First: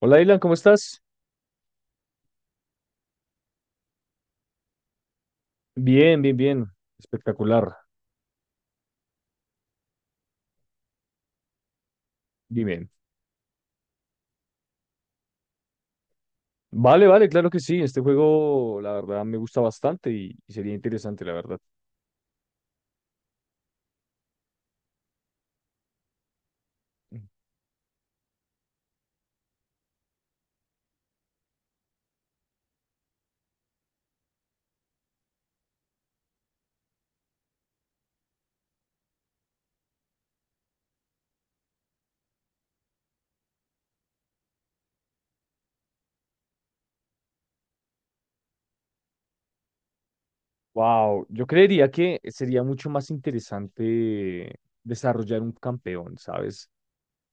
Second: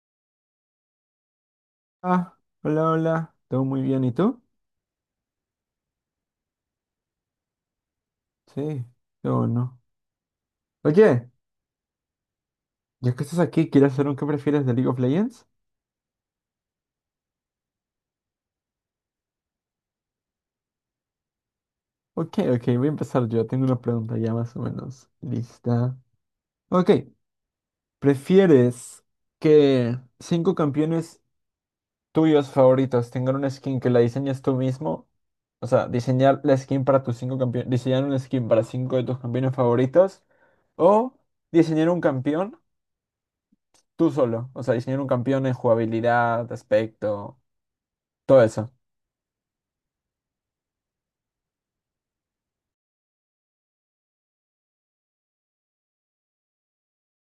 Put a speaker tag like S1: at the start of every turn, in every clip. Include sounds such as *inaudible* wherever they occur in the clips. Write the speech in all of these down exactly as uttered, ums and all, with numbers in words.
S1: Hola, Dylan, ¿cómo estás?
S2: Ah, hola, hola. ¿Todo muy bien? ¿Y tú?
S1: Bien, bien, bien. Espectacular.
S2: Sí, qué bueno. Oye,
S1: Dime.
S2: ya que estás aquí, ¿quieres hacer un qué prefieres de League of Legends?
S1: Vale, vale, claro que sí. Este juego, la verdad, me gusta bastante y, y sería interesante, la verdad.
S2: Ok, ok, voy a empezar yo. Tengo una pregunta ya más o menos lista. Ok, ¿prefieres que cinco campeones tuyos favoritos tengan una skin que la diseñes tú mismo? O sea, diseñar la skin para tus cinco campeones, diseñar una skin para cinco de tus campeones favoritos o diseñar un campeón tú solo. O sea, diseñar un campeón en jugabilidad, aspecto. Todo eso.
S1: Wow, yo creería que sería mucho más interesante desarrollar un campeón, ¿sabes?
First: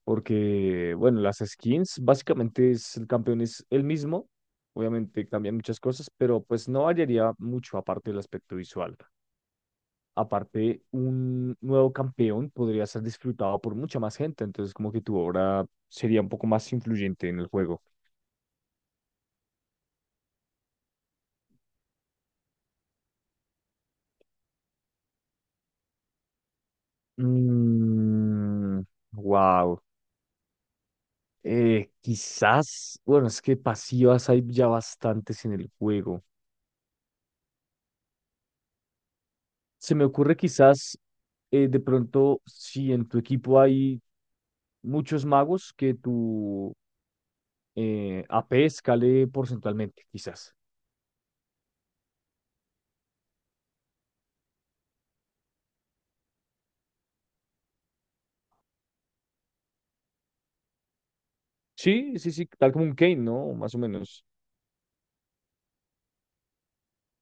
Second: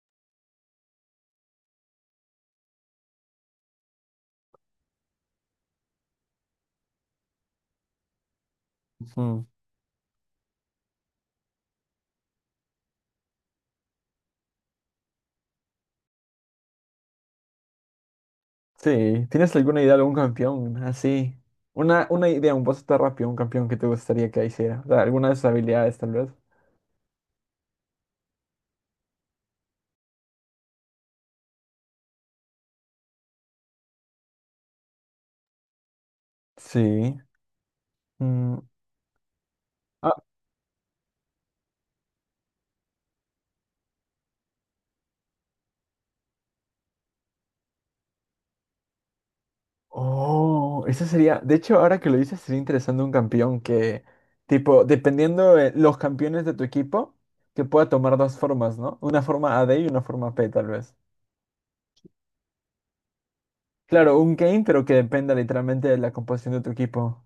S1: Porque, bueno, las skins, básicamente es, el campeón es el mismo. Obviamente cambian muchas cosas, pero pues no variaría mucho aparte del aspecto visual.
S2: Ujú.
S1: Aparte, un nuevo campeón podría ser disfrutado por mucha más gente, entonces como que tu obra sería un poco más influyente en el juego.
S2: Sí. ¿Tienes alguna idea de algún campeón? Así. Una, una idea, un boss de rápido, un campeón que te gustaría que hiciera. O sea, alguna de sus habilidades, tal vez.
S1: Mm, wow. Eh, quizás, bueno, es que pasivas hay ya bastantes en el juego.
S2: Sí. Mm,
S1: Se me
S2: Ah,
S1: ocurre quizás eh, de pronto si en tu equipo hay muchos magos que tu eh, A P escale porcentualmente, quizás.
S2: oh, eso sería. De hecho, ahora que lo dices, sería interesante un campeón que, tipo, dependiendo de los campeones de tu equipo, que pueda tomar dos formas, ¿no? Una forma A D y una forma P, tal vez.
S1: Sí, sí, sí, tal como un Kane, ¿no? Más o
S2: Claro,
S1: menos.
S2: un Kayn, pero que dependa literalmente de la composición de tu equipo.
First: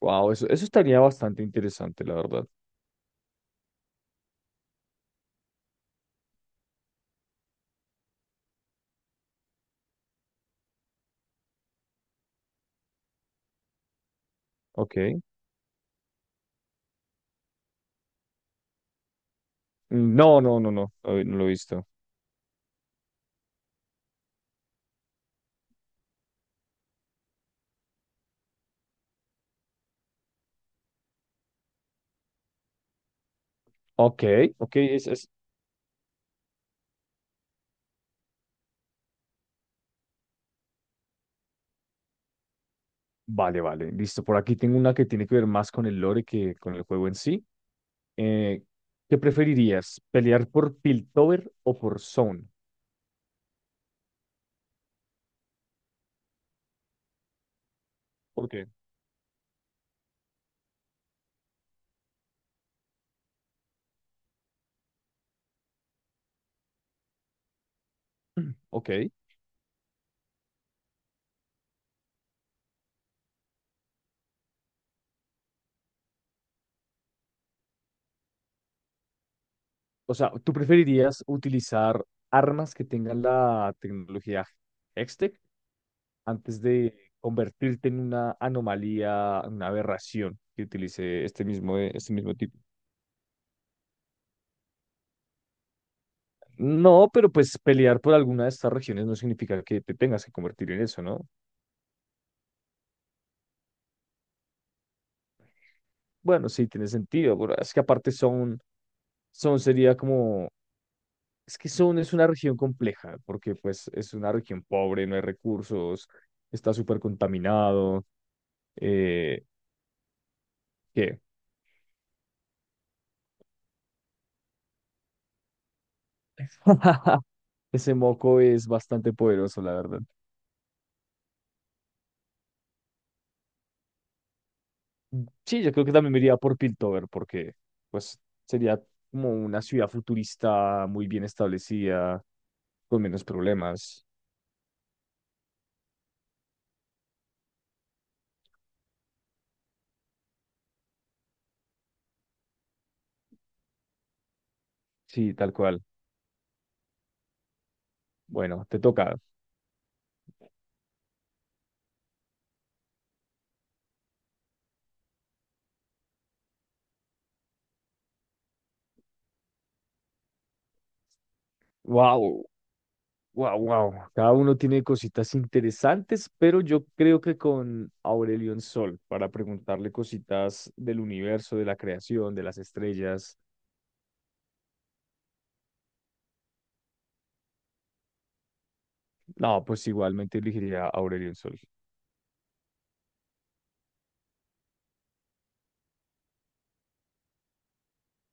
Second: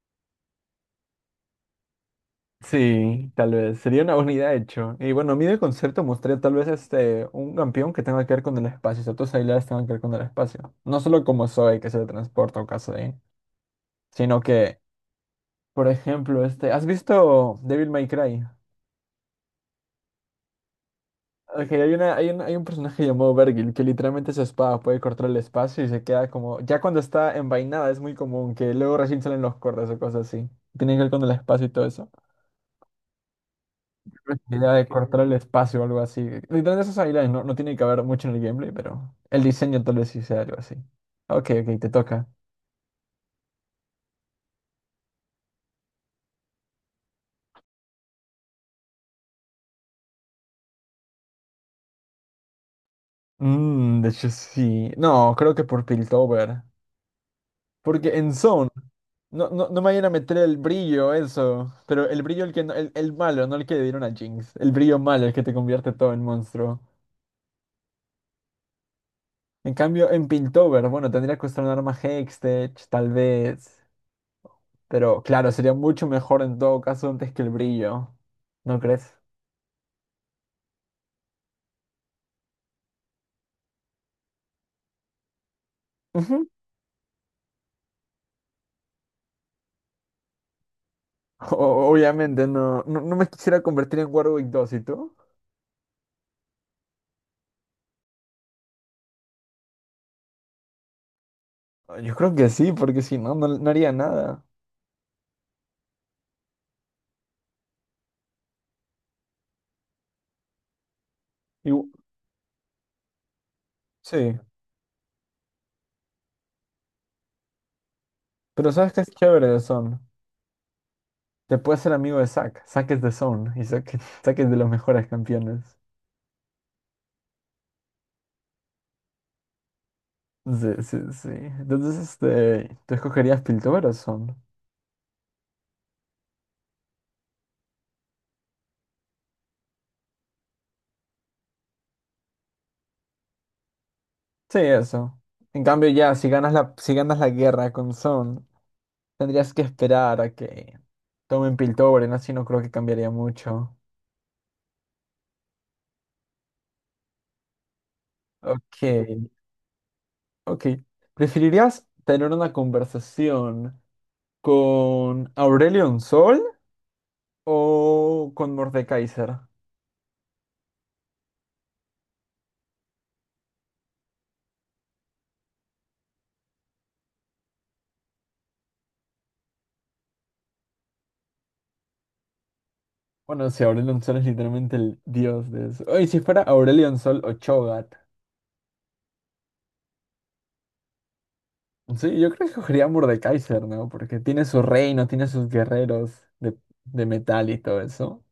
S1: Wow, eso, eso estaría bastante interesante, la verdad.
S2: Sí, tal vez. Sería una buena idea, de hecho. Y bueno, a mí del concierto mostré tal vez este, un campeón que tenga que ver con el espacio, ciertos bailarines tengan que ver con el espacio. No solo como Zoe, que se transporta o caso de, sino que,
S1: Ok.
S2: por ejemplo, este, ¿has visto Devil May Cry?
S1: No, no, no, no, no, no lo he
S2: Ok,
S1: visto.
S2: hay una, hay un, hay un personaje llamado Vergil que literalmente su espada puede cortar el espacio y se queda como, ya cuando está envainada es muy común que luego recién salen los cortes o cosas así. Tiene que ver con el espacio y todo eso.
S1: Ok,
S2: La idea
S1: ok,
S2: de
S1: es,
S2: cortar
S1: es...
S2: el espacio o algo así. Literalmente esas habilidades no, no tiene que haber mucho en el gameplay, pero el diseño tal vez sí sea algo así. Ok, ok, te toca.
S1: Vale, vale, listo. Por aquí tengo una que tiene que ver más con el lore que con el juego en sí. Eh, ¿Qué preferirías? ¿Pelear por Piltover o por Zone?
S2: Mm, de hecho sí. No, creo que por Piltover. Porque en
S1: ¿Por qué?
S2: Zone, no, no, no me vayan a meter el brillo, eso. Pero el brillo, el que no- el, el malo, no el que le dieron a Jinx. El brillo malo, el que te convierte todo en monstruo.
S1: *clears throat* Ok.
S2: En cambio, en Piltover, bueno, tendría que usar un arma Hextech, tal vez. Pero claro, sería mucho mejor en todo caso antes que el brillo. ¿No crees?
S1: O sea, ¿tú preferirías utilizar armas que tengan la tecnología Hextech
S2: Ujú.
S1: antes de convertirte en una anomalía, una aberración que utilice este mismo,
S2: O-
S1: este mismo
S2: Obviamente
S1: tipo?
S2: no, no, no me quisiera convertir en Warwick dos, ¿y tú?
S1: No, pero pues pelear por alguna de estas regiones no significa que te tengas que convertir en eso, ¿no?
S2: Ah, yo creo que sí, porque si no, no, no haría nada.
S1: Bueno, sí, tiene sentido, pero es que aparte son, son sería como, es que
S2: Y u-
S1: son es una región compleja, porque pues es una
S2: sí,
S1: región pobre, no hay recursos, está súper contaminado,
S2: pero ¿sabes qué es
S1: eh,
S2: chévere de Son?
S1: ¿qué?
S2: Te puedes ser amigo de Zack. Zack es de Son y Zack, *laughs* Zack es de los mejores campeones.
S1: *laughs* Ese moco es bastante poderoso, la verdad.
S2: Sí, sí, sí. Entonces, este, ¿tú escogerías Piltover o Son?
S1: Sí, yo creo que también me iría por Piltover porque pues sería como una ciudad futurista muy bien establecida, con menos problemas.
S2: Sí, eso. En cambio, ya, si ganas la, si ganas la guerra con Son, tendrías que esperar a que tomen Piltover, ¿no? Así no creo que cambiaría mucho.
S1: Sí, tal cual. Bueno, te
S2: Ok.
S1: toca.
S2: Ok. ¿Preferirías tener una conversación con Aurelion Sol o con Mordekaiser?
S1: Wow, wow, wow. Cada uno tiene cositas interesantes, pero yo creo que con Aurelion Sol para preguntarle cositas del universo, de la creación, de las estrellas.
S2: Bueno, si Aurelion Sol es literalmente el dios de eso. Oye, si fuera Aurelion Sol o Cho'Gath.
S1: No, pues igualmente elegiría a Aurelion Sol.
S2: Sí, yo creo que escogería a Mordekaiser, ¿no? Porque tiene su reino, tiene sus guerreros de, de, metal y todo eso.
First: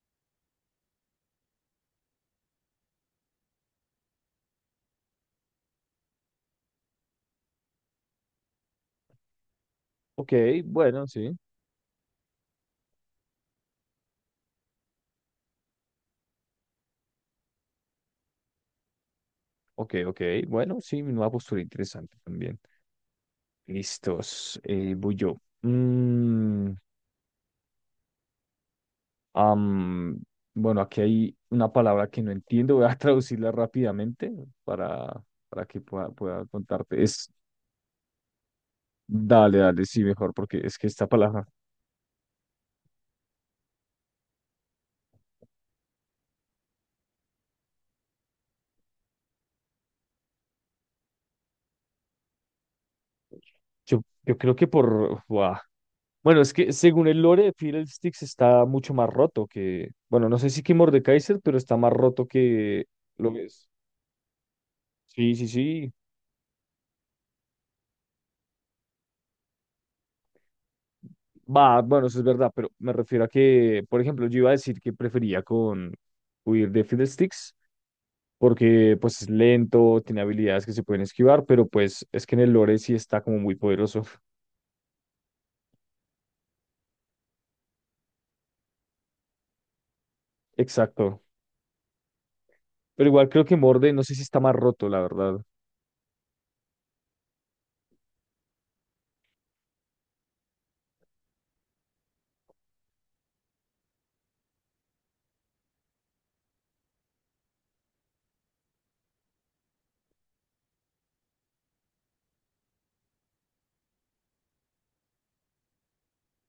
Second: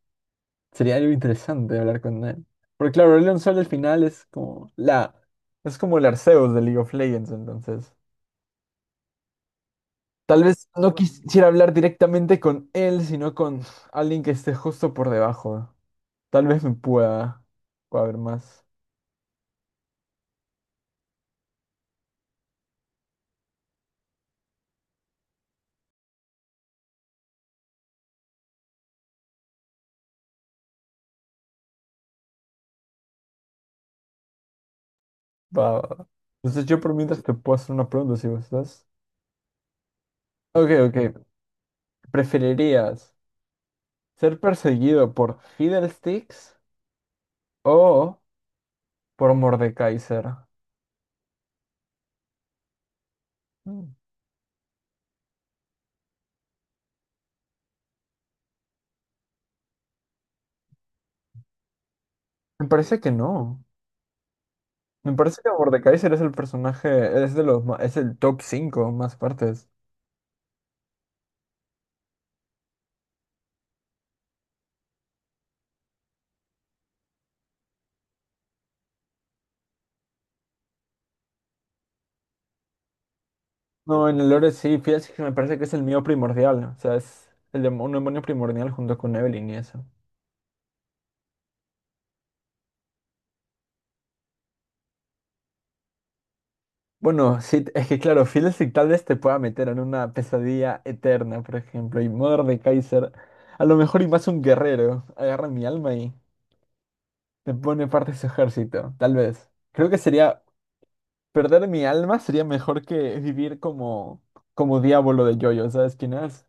S2: Sería algo interesante hablar con él. Porque claro, Aurelion Sol al final es como la... Es como el Arceus de League of Legends, entonces.
S1: Ok,
S2: Tal vez no
S1: bueno, sí.
S2: quisiera hablar directamente con él, sino con alguien que esté justo por debajo. Tal vez me pueda, pueda ver más.
S1: Ok, ok. Bueno, sí, una postura interesante también. Listos, eh, voy yo. Mm, am, bueno, aquí hay una palabra que no entiendo, voy a *laughs* traducirla rápidamente para, para
S2: Va, va,
S1: que
S2: va.
S1: pueda, pueda
S2: Entonces yo por
S1: contarte.
S2: mientras
S1: Es,
S2: te puedo hacer una pregunta si gustas.
S1: dale, dale, sí, mejor, porque
S2: Ok,
S1: es que esta
S2: ok.
S1: palabra,
S2: ¿Preferirías ser perseguido por Fiddlesticks o por Mordekaiser? Mm.
S1: yo, yo creo que por... buah. Bueno, es que según el lore, Fiddlesticks está mucho más roto que... Bueno, no sé si que Mordekaiser, pero está más roto
S2: Me
S1: que
S2: parece que
S1: lo que
S2: no.
S1: es.
S2: Me
S1: Sí,
S2: parece
S1: sí,
S2: que
S1: sí.
S2: Mordekaiser es el personaje, es de los, ma- es el top cinco más fuertes.
S1: Va, bueno, eso es verdad, pero me refiero a que, por ejemplo, yo iba a decir que prefería con huir de Fiddlesticks, porque pues es lento, tiene habilidades que se pueden esquivar, pero pues es que en el lore sí está como muy poderoso.
S2: No, en
S1: *laughs*
S2: el lore sí, fíjate que me parece que es el mío primordial, o sea, es el demo- un demonio primordial junto con Evelyn y eso.
S1: Exacto. Pero igual creo que Morde, no sé si está más roto, la verdad.
S2: Bueno, sí, es que claro, Fiddlestick tal vez te pueda meter en una pesadilla eterna, por ejemplo, y de Kaiser a lo mejor y más un guerrero, agarra mi alma y me pone parte de su ejército, tal vez. Creo que sería, perder mi alma sería mejor que vivir como, como diablo de Jojo, ¿sabes quién es?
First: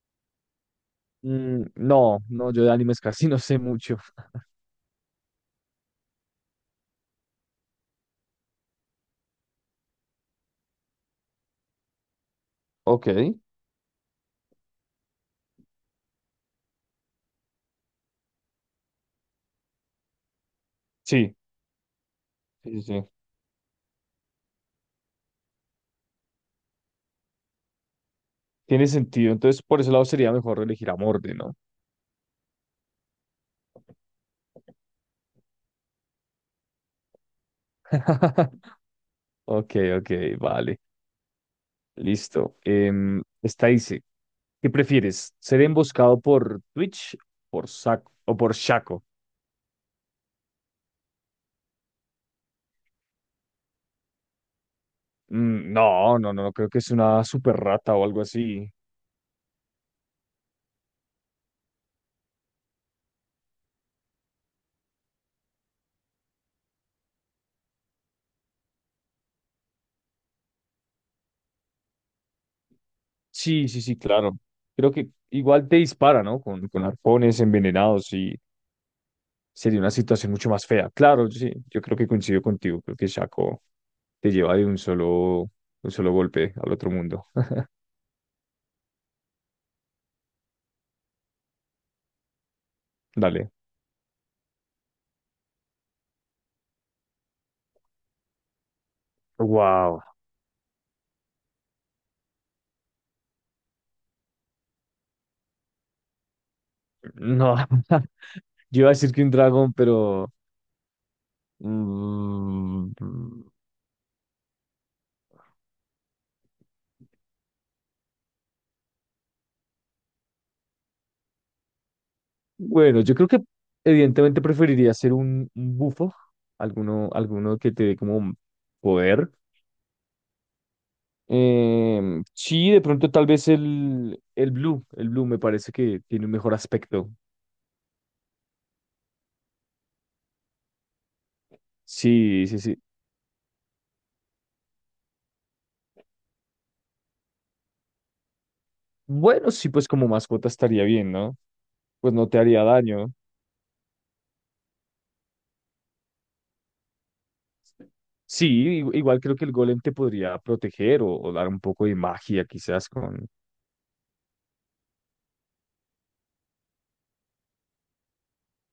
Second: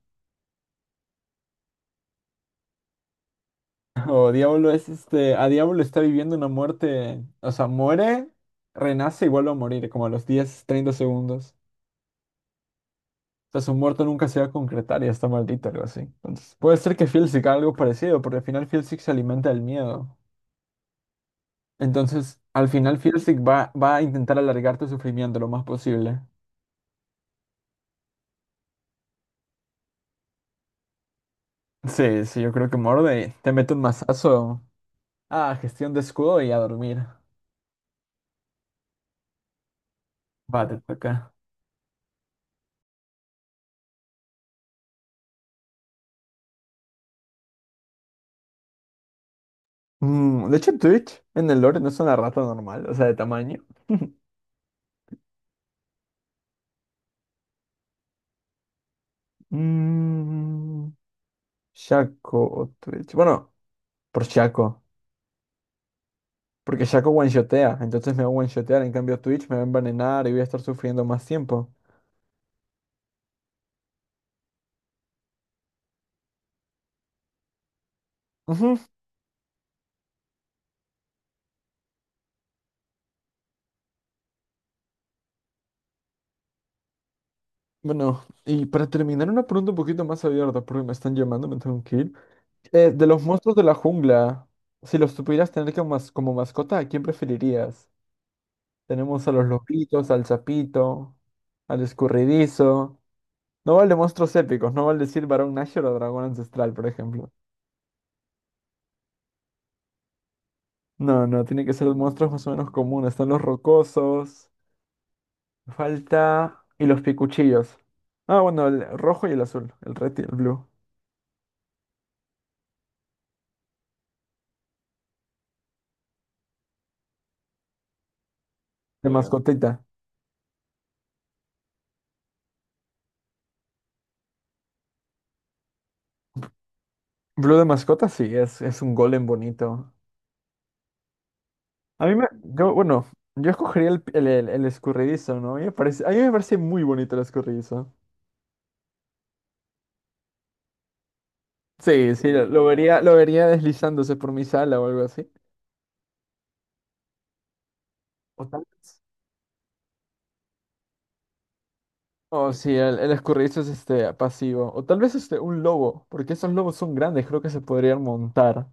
S1: Mm, no, no, yo de animes casi *laughs* no sé mucho.
S2: *laughs* O Diablo es este, a Diablo está viviendo una muerte, o sea, muere, renace y vuelve a morir, como a los diez treinta segundos.
S1: Ok.
S2: O sea, su muerte nunca se va a concretar y está maldito, algo así. Entonces, puede ser que Filsic haga algo parecido, porque al final Filsic se alimenta del miedo.
S1: Sí,
S2: Entonces, al
S1: sí, sí.
S2: final
S1: Sí.
S2: Filsic va, va a intentar alargar tu sufrimiento lo más posible.
S1: Tiene sentido. Entonces, por ese lado sería mejor elegir a Morde, ¿no?
S2: Sí, sí, yo creo que morde, te mete un mazazo. Ah, gestión de escudo y a dormir.
S1: *laughs* Ok, ok,
S2: Va,
S1: vale.
S2: te toca.
S1: Listo. Em, esta dice, ¿qué prefieres? ¿Ser emboscado por Twitch por Saco, o por Shaco?
S2: Mm, de hecho, Twitch en el lore no es una rata normal, o sea, de tamaño.
S1: Mm, no, no, no, creo que es una super rata o algo así.
S2: Mm, Shaco o Twitch. Bueno, por Shaco. Porque Shaco one-shotea. Entonces me va a one-shotear. En cambio, Twitch me va a envenenar y voy a estar sufriendo más tiempo.
S1: Sí, sí, sí, claro. Creo que igual te dispara, ¿no? Con, con arpones envenenados y
S2: Ujú.
S1: sería una situación mucho más fea. Claro, sí, yo creo que coincido contigo. Creo que Shaco te lleva de un solo, un solo golpe al otro mundo. *laughs*
S2: Bueno, y para terminar, una pregunta un poquito más abierta, porque me están llamando, me tengo que ir. Eh, de los
S1: Dale.
S2: monstruos de la jungla, si los tuvieras tener como, mas- como mascota, ¿a quién preferirías? Tenemos a los
S1: Wow.
S2: lobitos, al sapito, al escurridizo. No vale monstruos épicos, no vale decir varón Nashor o dragón ancestral, por ejemplo.
S1: No. *laughs* Yo iba a decir que un dragón, pero...
S2: No, no, tiene que ser los monstruos más o menos
S1: Mm,
S2: comunes. Están los rocosos, falta... y los picuchillos. Ah, bueno, el rojo y el azul, el red y el blue.
S1: bueno, yo creo que evidentemente preferiría ser un, un bufo, alguno, alguno que te dé como
S2: De ya.
S1: poder.
S2: Mascotita.
S1: Em, sí, de pronto tal vez el, el blue, el blue me parece que tiene un mejor aspecto.
S2: Blue de mascota, sí, es, es un golem bonito. A mí me...
S1: Sí, sí,
S2: Yo,
S1: sí.
S2: bueno, yo escogería el, el, el- el escurridizo, ¿no? A mí me parece, a mí me parece muy bonito el escurridizo.
S1: Bueno, sí, pues como mascota estaría bien, ¿no?
S2: Sí,
S1: Pues no
S2: sí,
S1: te
S2: lo,
S1: haría
S2: lo vería,
S1: daño.
S2: lo vería deslizándose por mi sala o algo así. O
S1: Sí,
S2: tal
S1: i-
S2: vez
S1: igual creo que el golem te podría proteger o, o dar un poco de magia
S2: Oh, sí,
S1: quizás
S2: el, el
S1: con...
S2: escurridizo es este pasivo. O tal vez este un lobo, porque esos lobos son grandes, creo que se podrían montar.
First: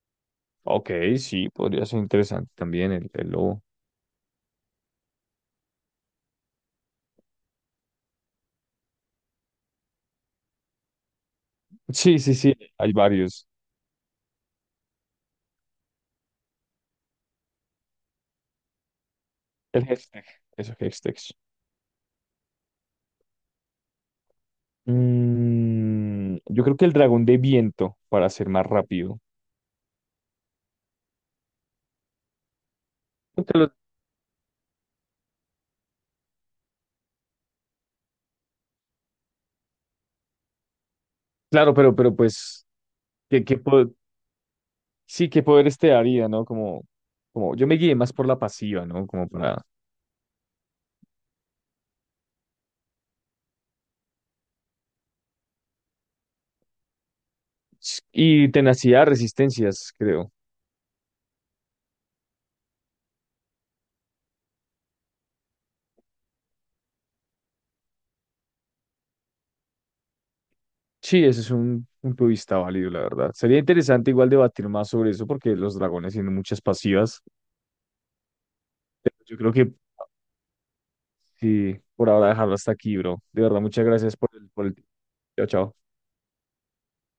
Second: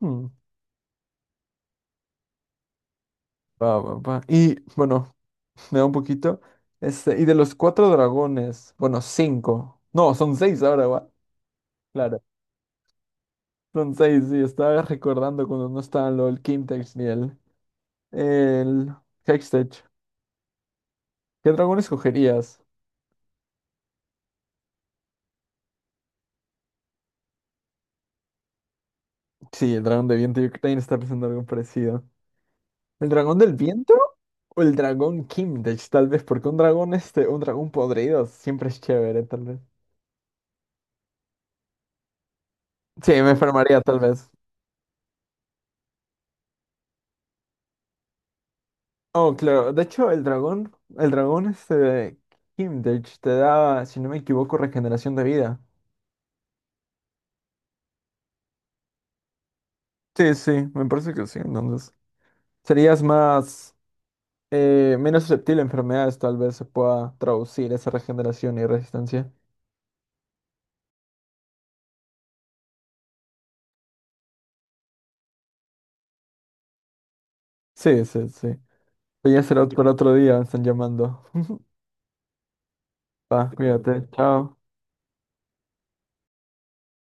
S2: Hmm,
S1: Ok, sí, podría ser interesante también el, el lobo.
S2: va, va, va. Y bueno, *laughs* me da un poquito. Este, y de los cuatro dragones, bueno, cinco. No, son seis ahora, va.
S1: Sí,
S2: Claro.
S1: sí, sí, hay varios.
S2: Son seis, sí, estaba recordando cuando no estaban lo del Quintex ni el, el Hextech.
S1: El hashtag, esos hashtags.
S2: ¿Qué dragón escogerías?
S1: Mm, yo creo que el dragón de viento, para ser más rápido.
S2: Sí, el dragón de viento, yo también estaba pensando algo parecido. ¿El dragón del
S1: Creo lo-
S2: viento? O el dragón Kimdich, tal vez, porque un dragón, este, un dragón podrido siempre es chévere, tal vez.
S1: Claro, pero, pero pues,
S2: Sí, me
S1: ¿qué, qué
S2: enfermaría,
S1: po-
S2: tal vez.
S1: sí, qué poderes te daría, ¿no? Como, como, yo me guié más por la pasiva, ¿no? Como
S2: Oh,
S1: para...
S2: claro. De hecho, el dragón, el dragón, este, Kimdich te da, si no me equivoco, regeneración de vida.
S1: Y tenacidad, resistencias, creo.
S2: Sí, sí, me parece que sí, entonces. Serías más, eh, menos susceptible a enfermedades, tal vez se pueda traducir esa regeneración y resistencia.
S1: Sí, ese es un punto de vista válido, la verdad. Sería interesante igual debatir más sobre eso, porque los dragones tienen muchas pasivas.
S2: Sí, sí, sí. Pero
S1: Yo
S2: ya
S1: creo
S2: será
S1: que
S2: para otro día, me están llamando.
S1: sí, por ahora dejarlo hasta aquí, bro. De
S2: Va,
S1: verdad, muchas
S2: cuídate,
S1: gracias por el,
S2: chao.
S1: por el... Chao, chao.